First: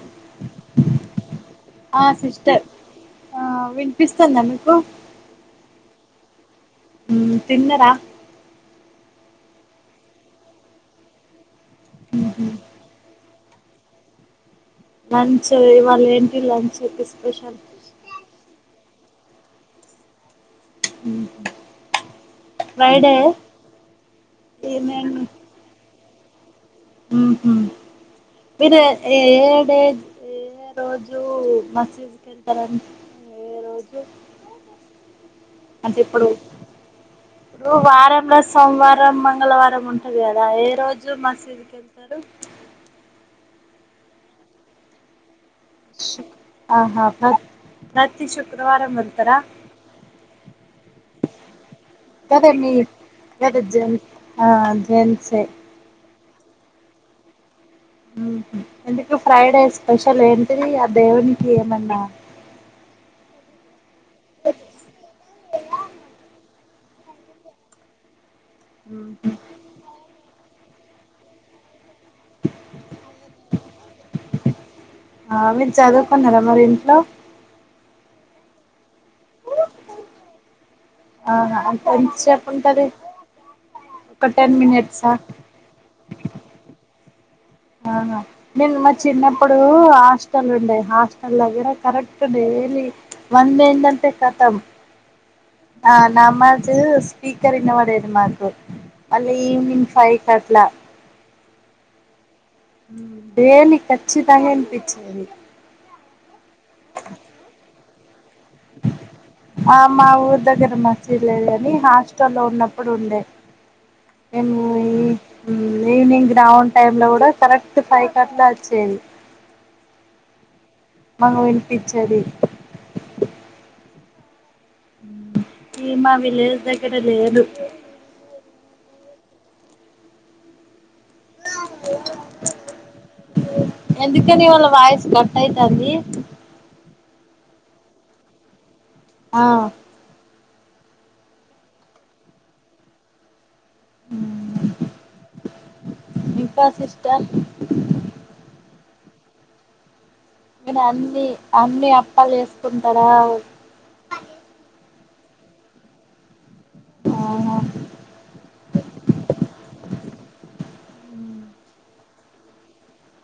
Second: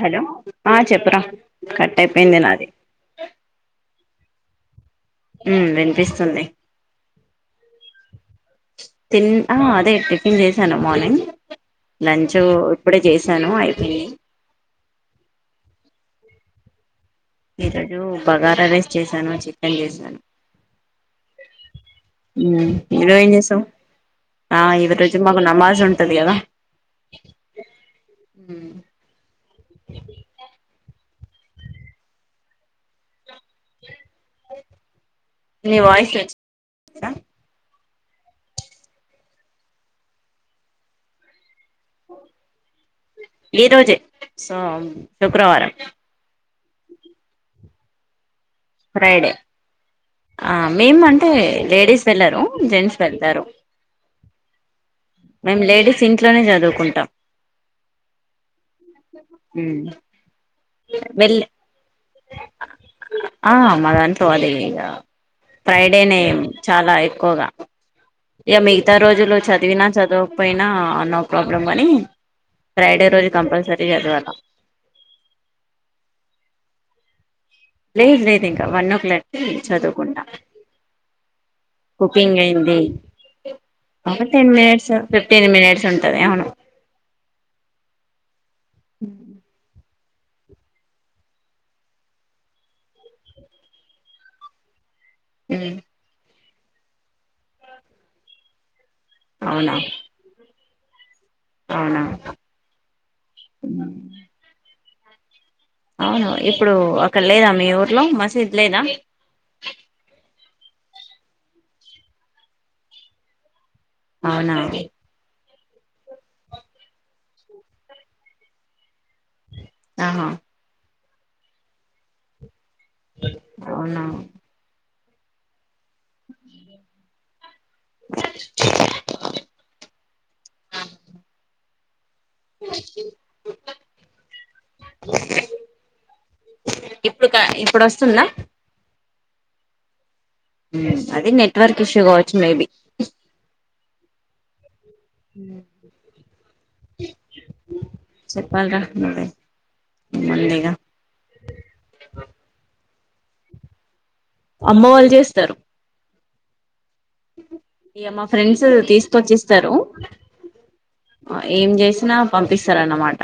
Hello ఆ చెప్పురా cut అయిపోయింది నాది పిస్తాంద మీకు ఉ వినిపిస్తుంది ఉ తిన్నరా తిన్ అ అదే టిఫిన్ చేశాను మార్నింగ్ లంచ్ ఇప్పుడే చే సాను అయిపోయి లంచ్ ఇవాళ ఏంటి లంచ్ స్పెషల్ ఈ రోజు బగారా రైస్ చేశాను చికెన్ చేశాను ఉహు ఉ ఈరోజెం ఏం చేశావ్ ఏమేమి మీరు ఏడే ఏ రోజు రూ మసీదుకి వెళ్తారు ఏ రోజు నీ అంటే వాయిస్ ఇప్పుడు వచ్చి ఇప్పుడు వారంలో సోమవారం మంగళవారం ఉంటది కదా ఏ రోజు మసీదు కెళ్తారు ఈ రోజే సోం శుక్రవారం ఆహా ప్ర ప్రతి శుక్రవారం ఫ్రైడే వెళ్తారా ఆ మేము అంటే లేడీస్ వెళ్లరు కదా మీ జెంట్స్ వెళ్తారు కదా జెంట్స్ ఆ జెంట్సే మేము లేడీస్ ఇంట్లోనే చదువుకుంటాం ఉహు ఎందుకు ఫ్రైడే ఉమ్ స్పెషల్ ఏంటిది ఆ వెళ్ దేవునికి ఏమన్నా ఆ మా దాంట్లో అది ఇగ ఫ్రైడేనే చాలా ఎక్కువగా ఇగ మిగతా ఊహు. రోజులు చదివినా చదవకపోయినా నో ప్రాబ్లం గానీ ఫ్రైడే రోజు కంపల్సరి ఆ మీరు జదువుకొన్నారా మరి ఇంట్లో లేదు లేదు ఇంకా వన్ ఓ క్లాక్కి చదువుకుంట ఆహా అంత కుకింగ్ ఎంతసేపు అయింది ఉంటది ఒక టెన్ మినిట్స్ ఫిఫ్టీన్ మినిట్స్ ఉంటది అవును అవును నేను మా చిన్నప్పుడు ఆ హాస్టల్ ఉండయి హాస్టల్లో దగ్గర కరెక్ట్ లీ వన్ అయిందంటే కతం ఆ నామజ్ స్పీకర్ ఇనపడేది మాకు అల్ అవునా ఈవ్నింగ్ ఫైవ్ కట్లా అవునా దేలి ఖచ్చితంగా వినిపించిది అవును ఇప్పుడు అక్కడ లేదా మీ ఊర్లో మసీద్ లేదా ఆ మా ఊరు దగ్గర మసీదు లేదు కాని హాస్టల్లో లో ఉన్నప్పుడు ఉండే మేము అవునా పోయి ఉం ఈవినింగ్ గ్రౌండ్ టైమ్ లో కూడా కరెక్ట్ ఫైవ్ కట్ల వచ్చేది ఆ ఆ వినిపిచది అవునా ఈ మా విలేజ్ దగ్గర లేదు అంత ఎందుకని వాళ్ళ వాయిసు కట్ అయితంధి ఇప్పుడు క ఇప్పుడు వస్తుందా ఆ ఉం అది నెట్వర్క్ ఇష్యూ కావచ్చు మేబి అ ఇంకా సిస్టర్ చెప్పాలి రా నువ్వే మెల్లిగా మీరు అన్ని అన్ని అప్పాలు చేసుకుంటారా అమ్మ వాళ్ళు చేస్తారు ఆహా ఇగ మా ఫ్రెండ్స్ తీసుకొచ్చిస్తారు ఏం చేసినా పంపిస్తారన్నమాట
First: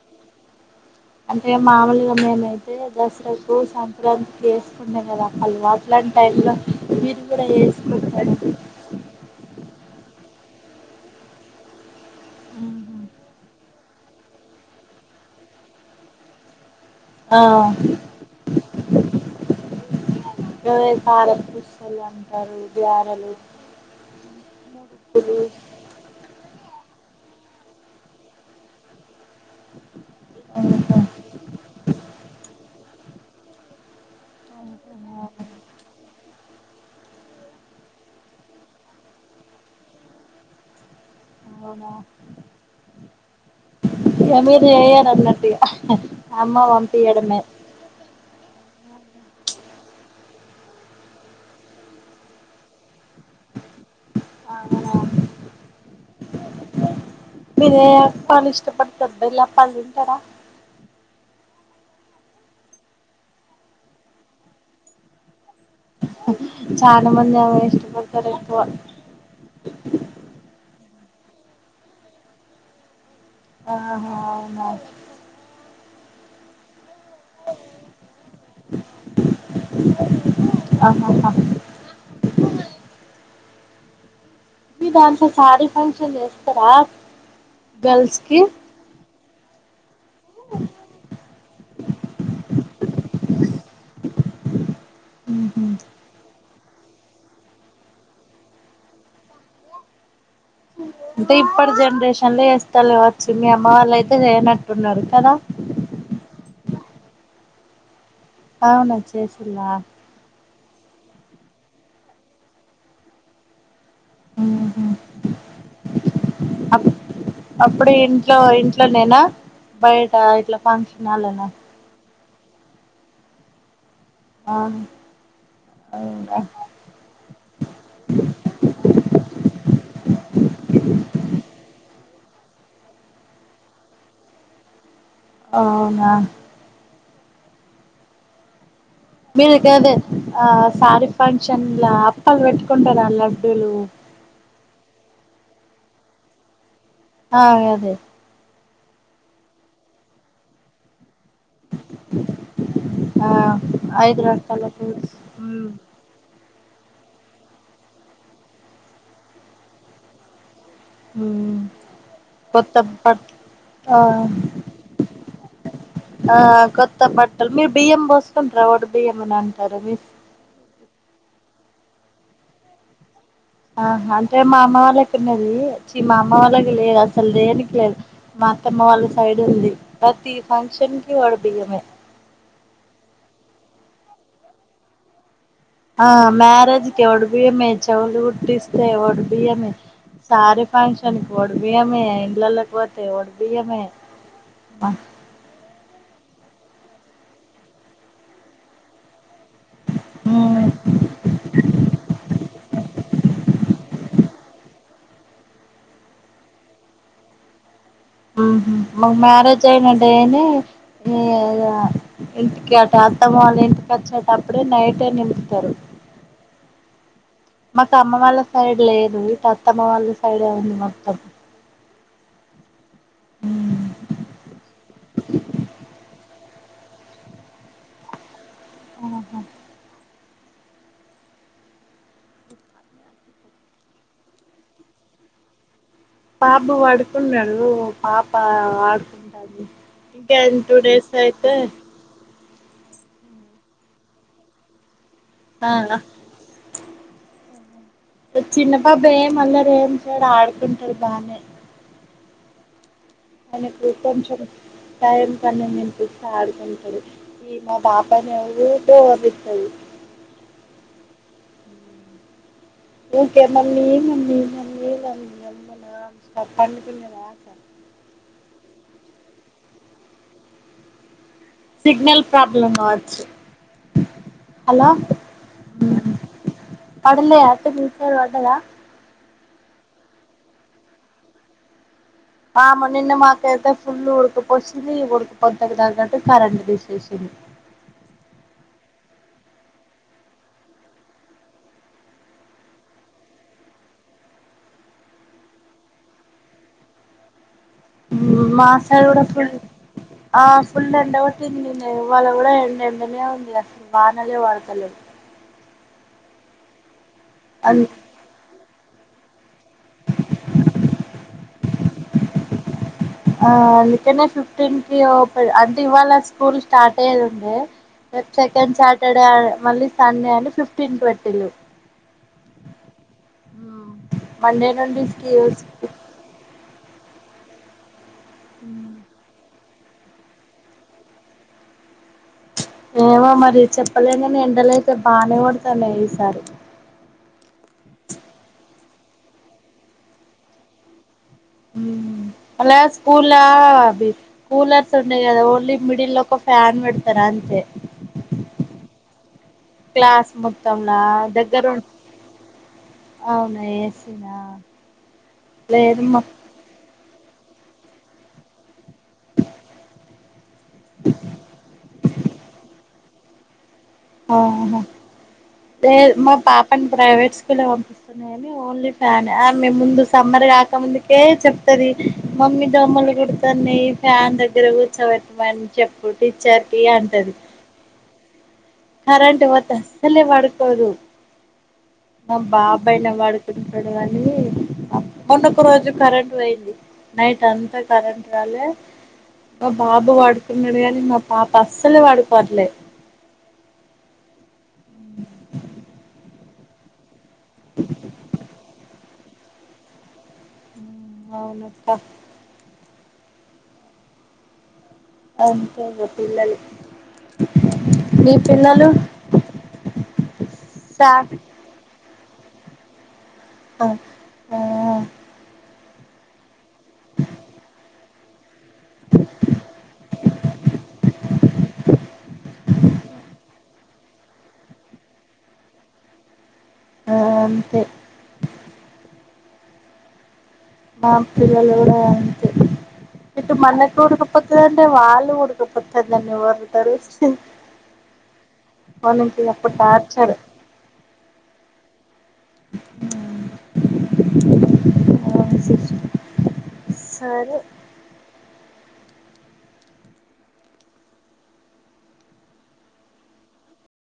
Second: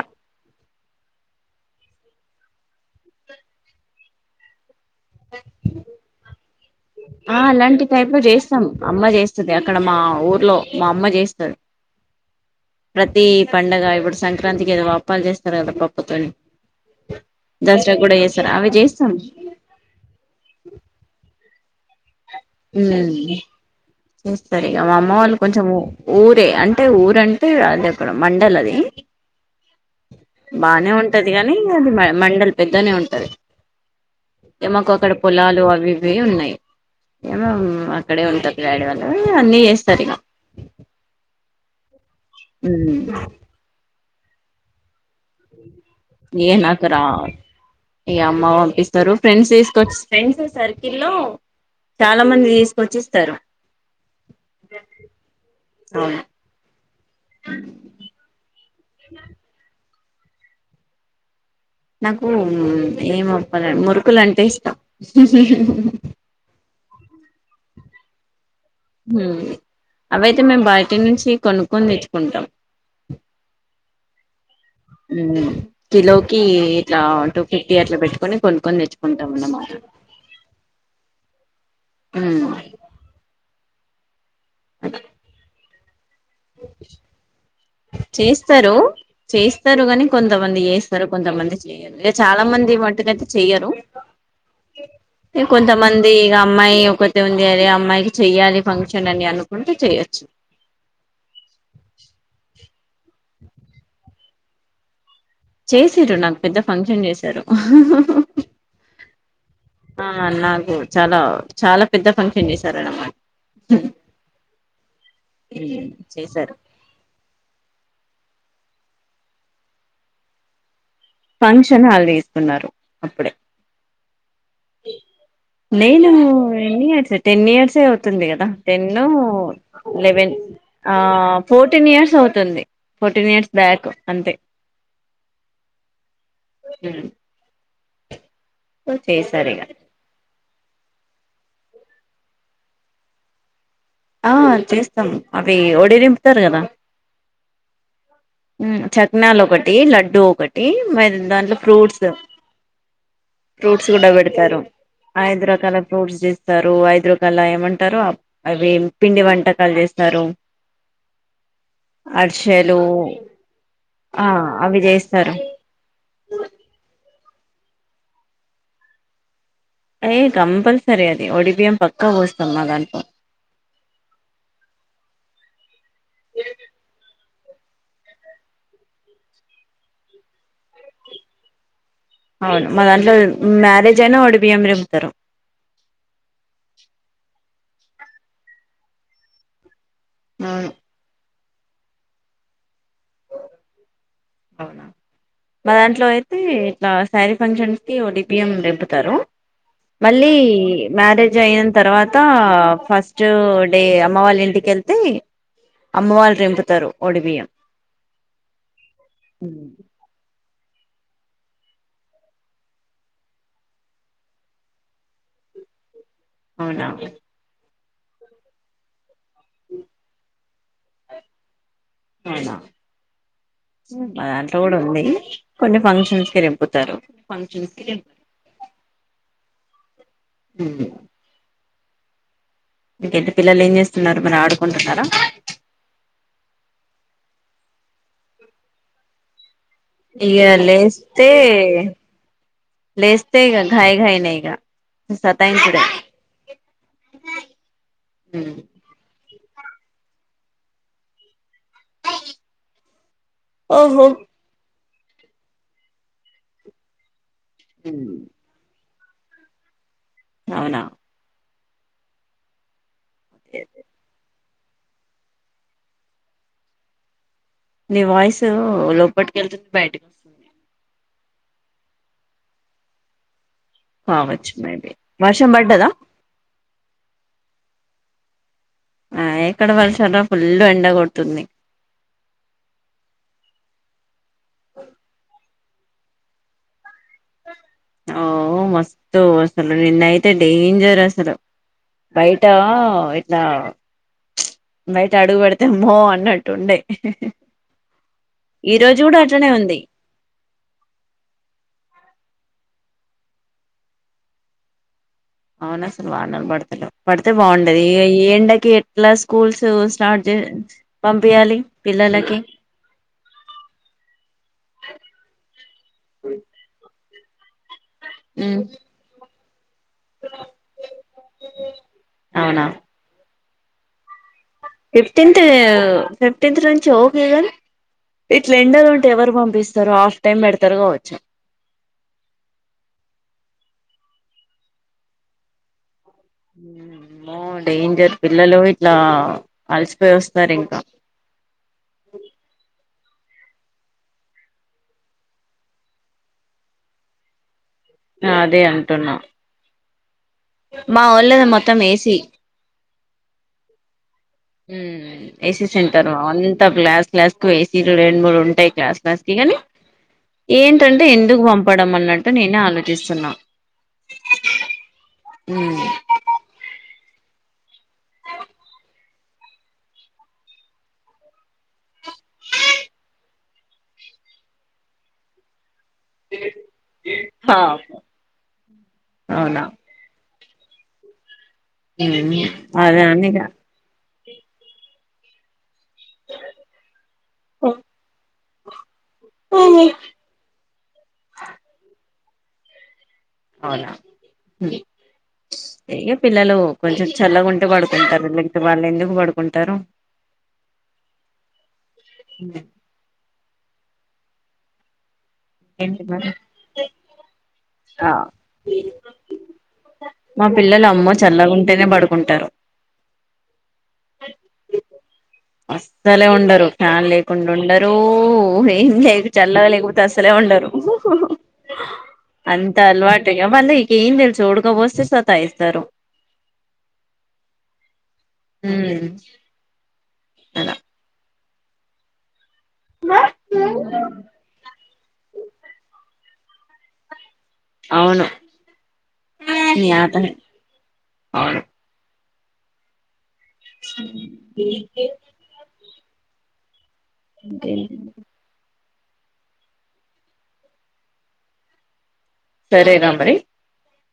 అంటే మామూలుగా మేమైతే దసరాకు సంక్రాంతి కి కదా అల వాట్లాంటి టైమ్ లో ఆ అలాంటి టైప్ లో చేస్తాం అమ్మ చేస్తుది అక్కడ మా ఊరు లో మా అమ్మ చేస్తాది ప్రతి ప పండగా ఇప్పుడు సంక్రాంతికి ఏదో అప్పాలు చేస్తారు కదా పప్పుతోని ఆ దసరా కూడా చేస్తారా అవి చేస్తాం ే సాల [unintelligible] ఉం చేస్తరు ఇగ మా అమ్మ వాళ్ళు కొంచెం ఊరే అంటే అంటే ఊరంటే అది అక్కడ మండల్ అది బానే ఉంటది కానీ అది మ మండల్ పెద్దనే ఉంటది మాకు అక్కడ పొలాలు అవి ఇవి ఉన్నాయి ఏమో అక్కడే ఉంటది డాడి వాళ్ళు అన్నీ చేస్తారు ఇక అవునా ఉం ఇగ మీరు చెయ్యరు అన్నట్టు ఇగ ఏ అమ్మ నాకు రా పంపియడమే ఇగ అమ్మ పంపిస్తరు ఫ్రెండ్స్ తీసుకొచ్చ ఇస్తే ఫ్రెండ్స్ సర్కిల్ లో చాలా మంది తీసుకొచ్చిస్తారు అవును మీరే పని ఇష్టపడుతుద్ద ఇలా పని తింటడా [unintelligible] నాకు ఏమప్పాలు మురుకులు అంటే ఇష్టం చాలా మంది అవే ఇష్ట పడతారు ఉం అవైతే మేము బయటి నుంచి కొనుక్కొని తెచ్చుకుంటాం ఆహా అవునా కిలోకి ఇట్లా టూ ఫిఫ్టీ అట్లా పెట్టుకని కొనుకొని తెచ్చుకుంటాంన్నమాట ఆహాహా ఉ మీ దాంట్లో సారీ ఫంక్షన్ చేస్తారా గర్ల్స్ కి చేస్తారు చేస్తారు కాని కొంతమంది చేస్తారు కొంతమంది చేయరు ఇక చాలా మంది మటుకు అయితే చెయ్యరు ఈ మ్హూ. కొంతమంది ఇగ అమ్మాయి ఒకతే ఉంది అరే అమ్మాయికి చెయ్యాలి ఫంక్షన్ అని అనుకుంటే చెయొచ్చు అంటే ఇప్పటి జనరేషన్ లో చేస్తాండ్రు కావచ్చు మీ అమ్మ వాళ్ళు అయితే చేయనట్టున్నారు కదా చేసిండ్రు నాకు పెద్ద ఫంక్షన్ చేసారు అవునా చేసిండ్రా నాకు చాలా చాలా పెద్ద ఫంక్షన్ చేసారు అన్నమాట ఉ హు చేశారు అప్పుడు ఇంట్లో ఇట్ ఇంట్లో నేనా బయట ఇట్లా ఫంక్షన్ హాల్లోనా ఫంక్షన్ హాల్ తీస్తున్నారు అప్పుడే అవును నేను ఎన్ ఇయర్స్ టెన్ ఇయర్సే అవుతుంది కదా టెన్ లెవెన్ ఆ ఫోర్టీన్ ఇయర్స్ అవుతుంది ఫోర్టీన్ ఇయర్స్ బ్యాక్ అంతే అవునా ఉ మీరు ఇగ గదే ఆ సారీ ఫంక్షన్ల అప్పలు పెట్టుకుంటారా లడ్డూలు ఆ చేస్తాం అవి ఒడిరింపుతారు కదా ఆ అదే చట్నాలు ఒకటి లడ్డూ ఒకటి దాంట్లో ఫ్రూట్స్ ఆ ఫ్రూట్స్ కూడా ఐదు పెడతారు రకాల ఫ్రూట్స్ ఐదు మ్మ్ రకాల ఫ్రూట్స్ చేస్తారు ఐదు రకాల ఏమంటారు అవి పిండి వంటకాలు చేస్తారు ఉ కొత్త అరిసెలు ప ఆ అవి చేస్తారు ఆ కొత్త బట్టలు అసలు మీరు బియ్యం పోసుకుంటారా బియ్యం అలా అయ్యి కంపల్సరీ అది ఒడి బియ్యం పక్కా పోస్తాం మా దాంట్లో ఆ అంటే మా అమ్మ వాళ్ళు ఉన్నది చి మా అమ్మ వాళ్ళకి లేదు అసలు దేనికి లేదు మా మా అత్తమ్మ సైడ్ ఉంది ప్రతి ఫంక్షన్ కి ఒడిబియ్యమే అవును మా దాంట్లో మ్యారేజ్ అయినా ఒడి బియ్యం నింపుతారు ఆ మ్యారేజ్ కి ఒడిబియ్యమే చెవులు కొట్టించిన ఓడిబియ్యమే సారీ అవును ఫంక్షన్ ఒడిబియ్యమే ఇండ్లలకు పోతే ఒడిబియ్యమే అవునా మా దాంట్లో అయితే శారీ ఫంక్షన్ కి ఒడి బియ్యం నింపుతారు మళ్ళీ మ్యారేజ్ అయిన తర్వాత ఫస్ట్ నెక్స్ట్ డే అమ్మ వాళ్ళ ఇంటికెళ్తే అమ్మ వాళ్ళు నింపుతారు ఓడి బియ్యం ఉహు మా మ్యారేజ్ అయిన డే ఈగ ఇంటికి అటే అత్తమ్మ వాళ్ళ ఇంటికి వచ్చేటప్పుడే నైటే నింపుతారు అవునా అండి మాకు అమ్మ వాళ్ళ సైడ్ లేదు ఇటు అత్తమ్మ వాళ్ళ సైడే ఉంది మొత్తం అవునా దాంట్లో కూడా ఉంది కొన్ని ఫంక్షన్స్ నింపుతారు ఫంక్షన్ కి ఉ హు హమ్ ఇంకేంటి పిల్లలు ఏం చేస్తున్నారు మరి ఆడుకుంటున్నారా బాబు పొడుకున్నాడు పాప ఆడుకుంటాంది ఇంకా ఇగా టూ డేస్ లేస్తే అయితే లేస్తే ఇగ ఘయి ఘాయి నెగా ఈసారి టైం ఆ చుడండి దై చిన్న బాబు ఏం అల్లరి ఏం చేయడు ఆడుకుంటాడు బానే మనకు ఓహో కొంచెం టైం కనీ వినిపిస్తా ఆడుకుంటాడు ఈ మా పాపనే ఉరికే ఊరికిస్తది అవునా ఊరికే మల్లి మల్లి మల్లి ఉండాల్సివా పడుకునేదాకా నీ వాయిసు లోపటికీ వెళ్తుంది బయటకు వస్తుంది సిగ్నల్ ప్రాబ్లమ్ కావచ్చు కావచ్చు హలో మేబి వర్షం పడ్డదా పడలే అంటే మీకూడా పడదా ఆ ఎక్కడ వర్షంరా ఫుల్లు ఎండ కొడుతుంది ఆమ నిన్న మాకతే ఫుల్ ఉడకపోస్తుంది ఉడుకుపో నికి తగ్గాటు కరెంటు తీసేసిండు ఓ మస్తు అసలు నిన్నయితే డేంజర్ అసలు బైట ఇట్లా బయట అడుగు పెడితె ఆమ్మో అన్నట్టు ఉండే మా సైడ్ ఫుల్ ఆ ఫుల్ ఎండకోటింది ఇవల్ల కూడా ఎండనే ఉంది అసల్ వనలే పడతాలేదు అవున అసలు వానలు పడుతలే పడితే బాగుండది అన్ ఏ ఎండకి ఇట్లా స్కూల్స్ స్టార్ట్ చే పంపియాలి పిల్లలకి ఆ అందుకనే ఫిఫ్టీన్ కి అంటే ఇవాళ స్కూల్ స్టార్ట్ అయ్యేదుంది రేప్ ఉమ్ సెకండ్ సాటర్డే మళ్ళీ సండే అని ఫిఫ్టీన్ పెట్టిలు అవునా ఆ ఫిఫ్టీన్త్ ఫిఫ్టీన్త్ నుండ్ ఓకేగానీ ఇట్ల ఎండలుంటే ఎవరు పంపిస్త సారు హాఫ్ టైమ్ పెడతారు కావచ్చు ఏమో మరి చెప్పలేగాని ఎండల అయితే బానే కొడుతున్నాయి ఈస్ ఆమ్మో డేంజర్ పిల్లలు యి ఇలా అలసిపోయి వస్తారు ఇంకా హ్మ్ అలాస్ కూల అది కూలర్స్ ఉండేయి కదా ఓన్లీ మిడిల్ ఒక ఫ్యాన్ పెడతారా అంతే అదే అంటున్న క్లాస్ మొత్తంలా మా వొళ్ళది దగ్గర మొత్తం ఉన్ ఏసి అవునా ఏసీనా హ్మ్ ఏసీ లేదు సెంటర్ మా అంత గ్లాస్ క్లాస్ కు ఏసిలు రెండు మూడు ఉంటాయి క్లాస్ క్లాస్ కి గాని ఏంటంటే ఎందుకు పంపడం అన్నట్టు నేనే ఆలోచిస్తున్నా ఆహ ఉమ్ లె మ పాపను ప్రైవేట్ లా పంపిస్తున్నాయిని ఓన్లీ ఫ్యాన్ మే ముందు సమ్మర్ కాక ముందుకే చెప్తుది మమ్మీ దమ్మలు గుడాతనై ఫ్యాన్ దగ్గర కూర్చోబెట్టమని చెప్పు టీచ్చర్కి అంటది కరంటు అవునా ఒతది అసలే వడుకోదు ఉమ్ మా అదే బాబాయిన అని ఇగ వడుకుంటడు కాని పాప్ నను ఒక రోజు కరెంట్ పోయింది నైట్ అంతా కరెంటు రాలే మా బాబు వడుకున్నడు గాని మా పాప అస్సలే వడుకోవట్లే ఏ ఇగ పిల్లలు కొంచెం చల్లగుంటే వడుకుంటారు లేకపోతే వాళ్ళు ఎందుకు పడుకుంటారు ఊ అవునక్క ఏంటి అంతేగా మరి పిల్లలు ఆ మీ పిల్లలు మా పిల్లలు సా అమ్మో చల్లగుంటేనే బడుకుంటరు. అ ఆ ఆ అస్సలే ఉండరు ఫాన్ లేకుండ ఉండరు ఏం లేద్ చల్లగ లేకపోతే అస్ అంత అలవాటు ఇగ మరి నీకు ఏం తెలుసు ఉడకపోస్తే సతయిస్తరు. అంతే ఊ అలా మా పిల్లలు కూడా అంతె ఇపుడు మన్నకురుకు పోత అంటే వాళ్ళు ఉడకపోతదనే ఒర్రుతరు అవును [unintelligible] అప్పుడు నీ ఆత టార్చర్ అవును అవును ఏం పేర్ సరే ఇంకేటిది ఇంక సరేరా మరి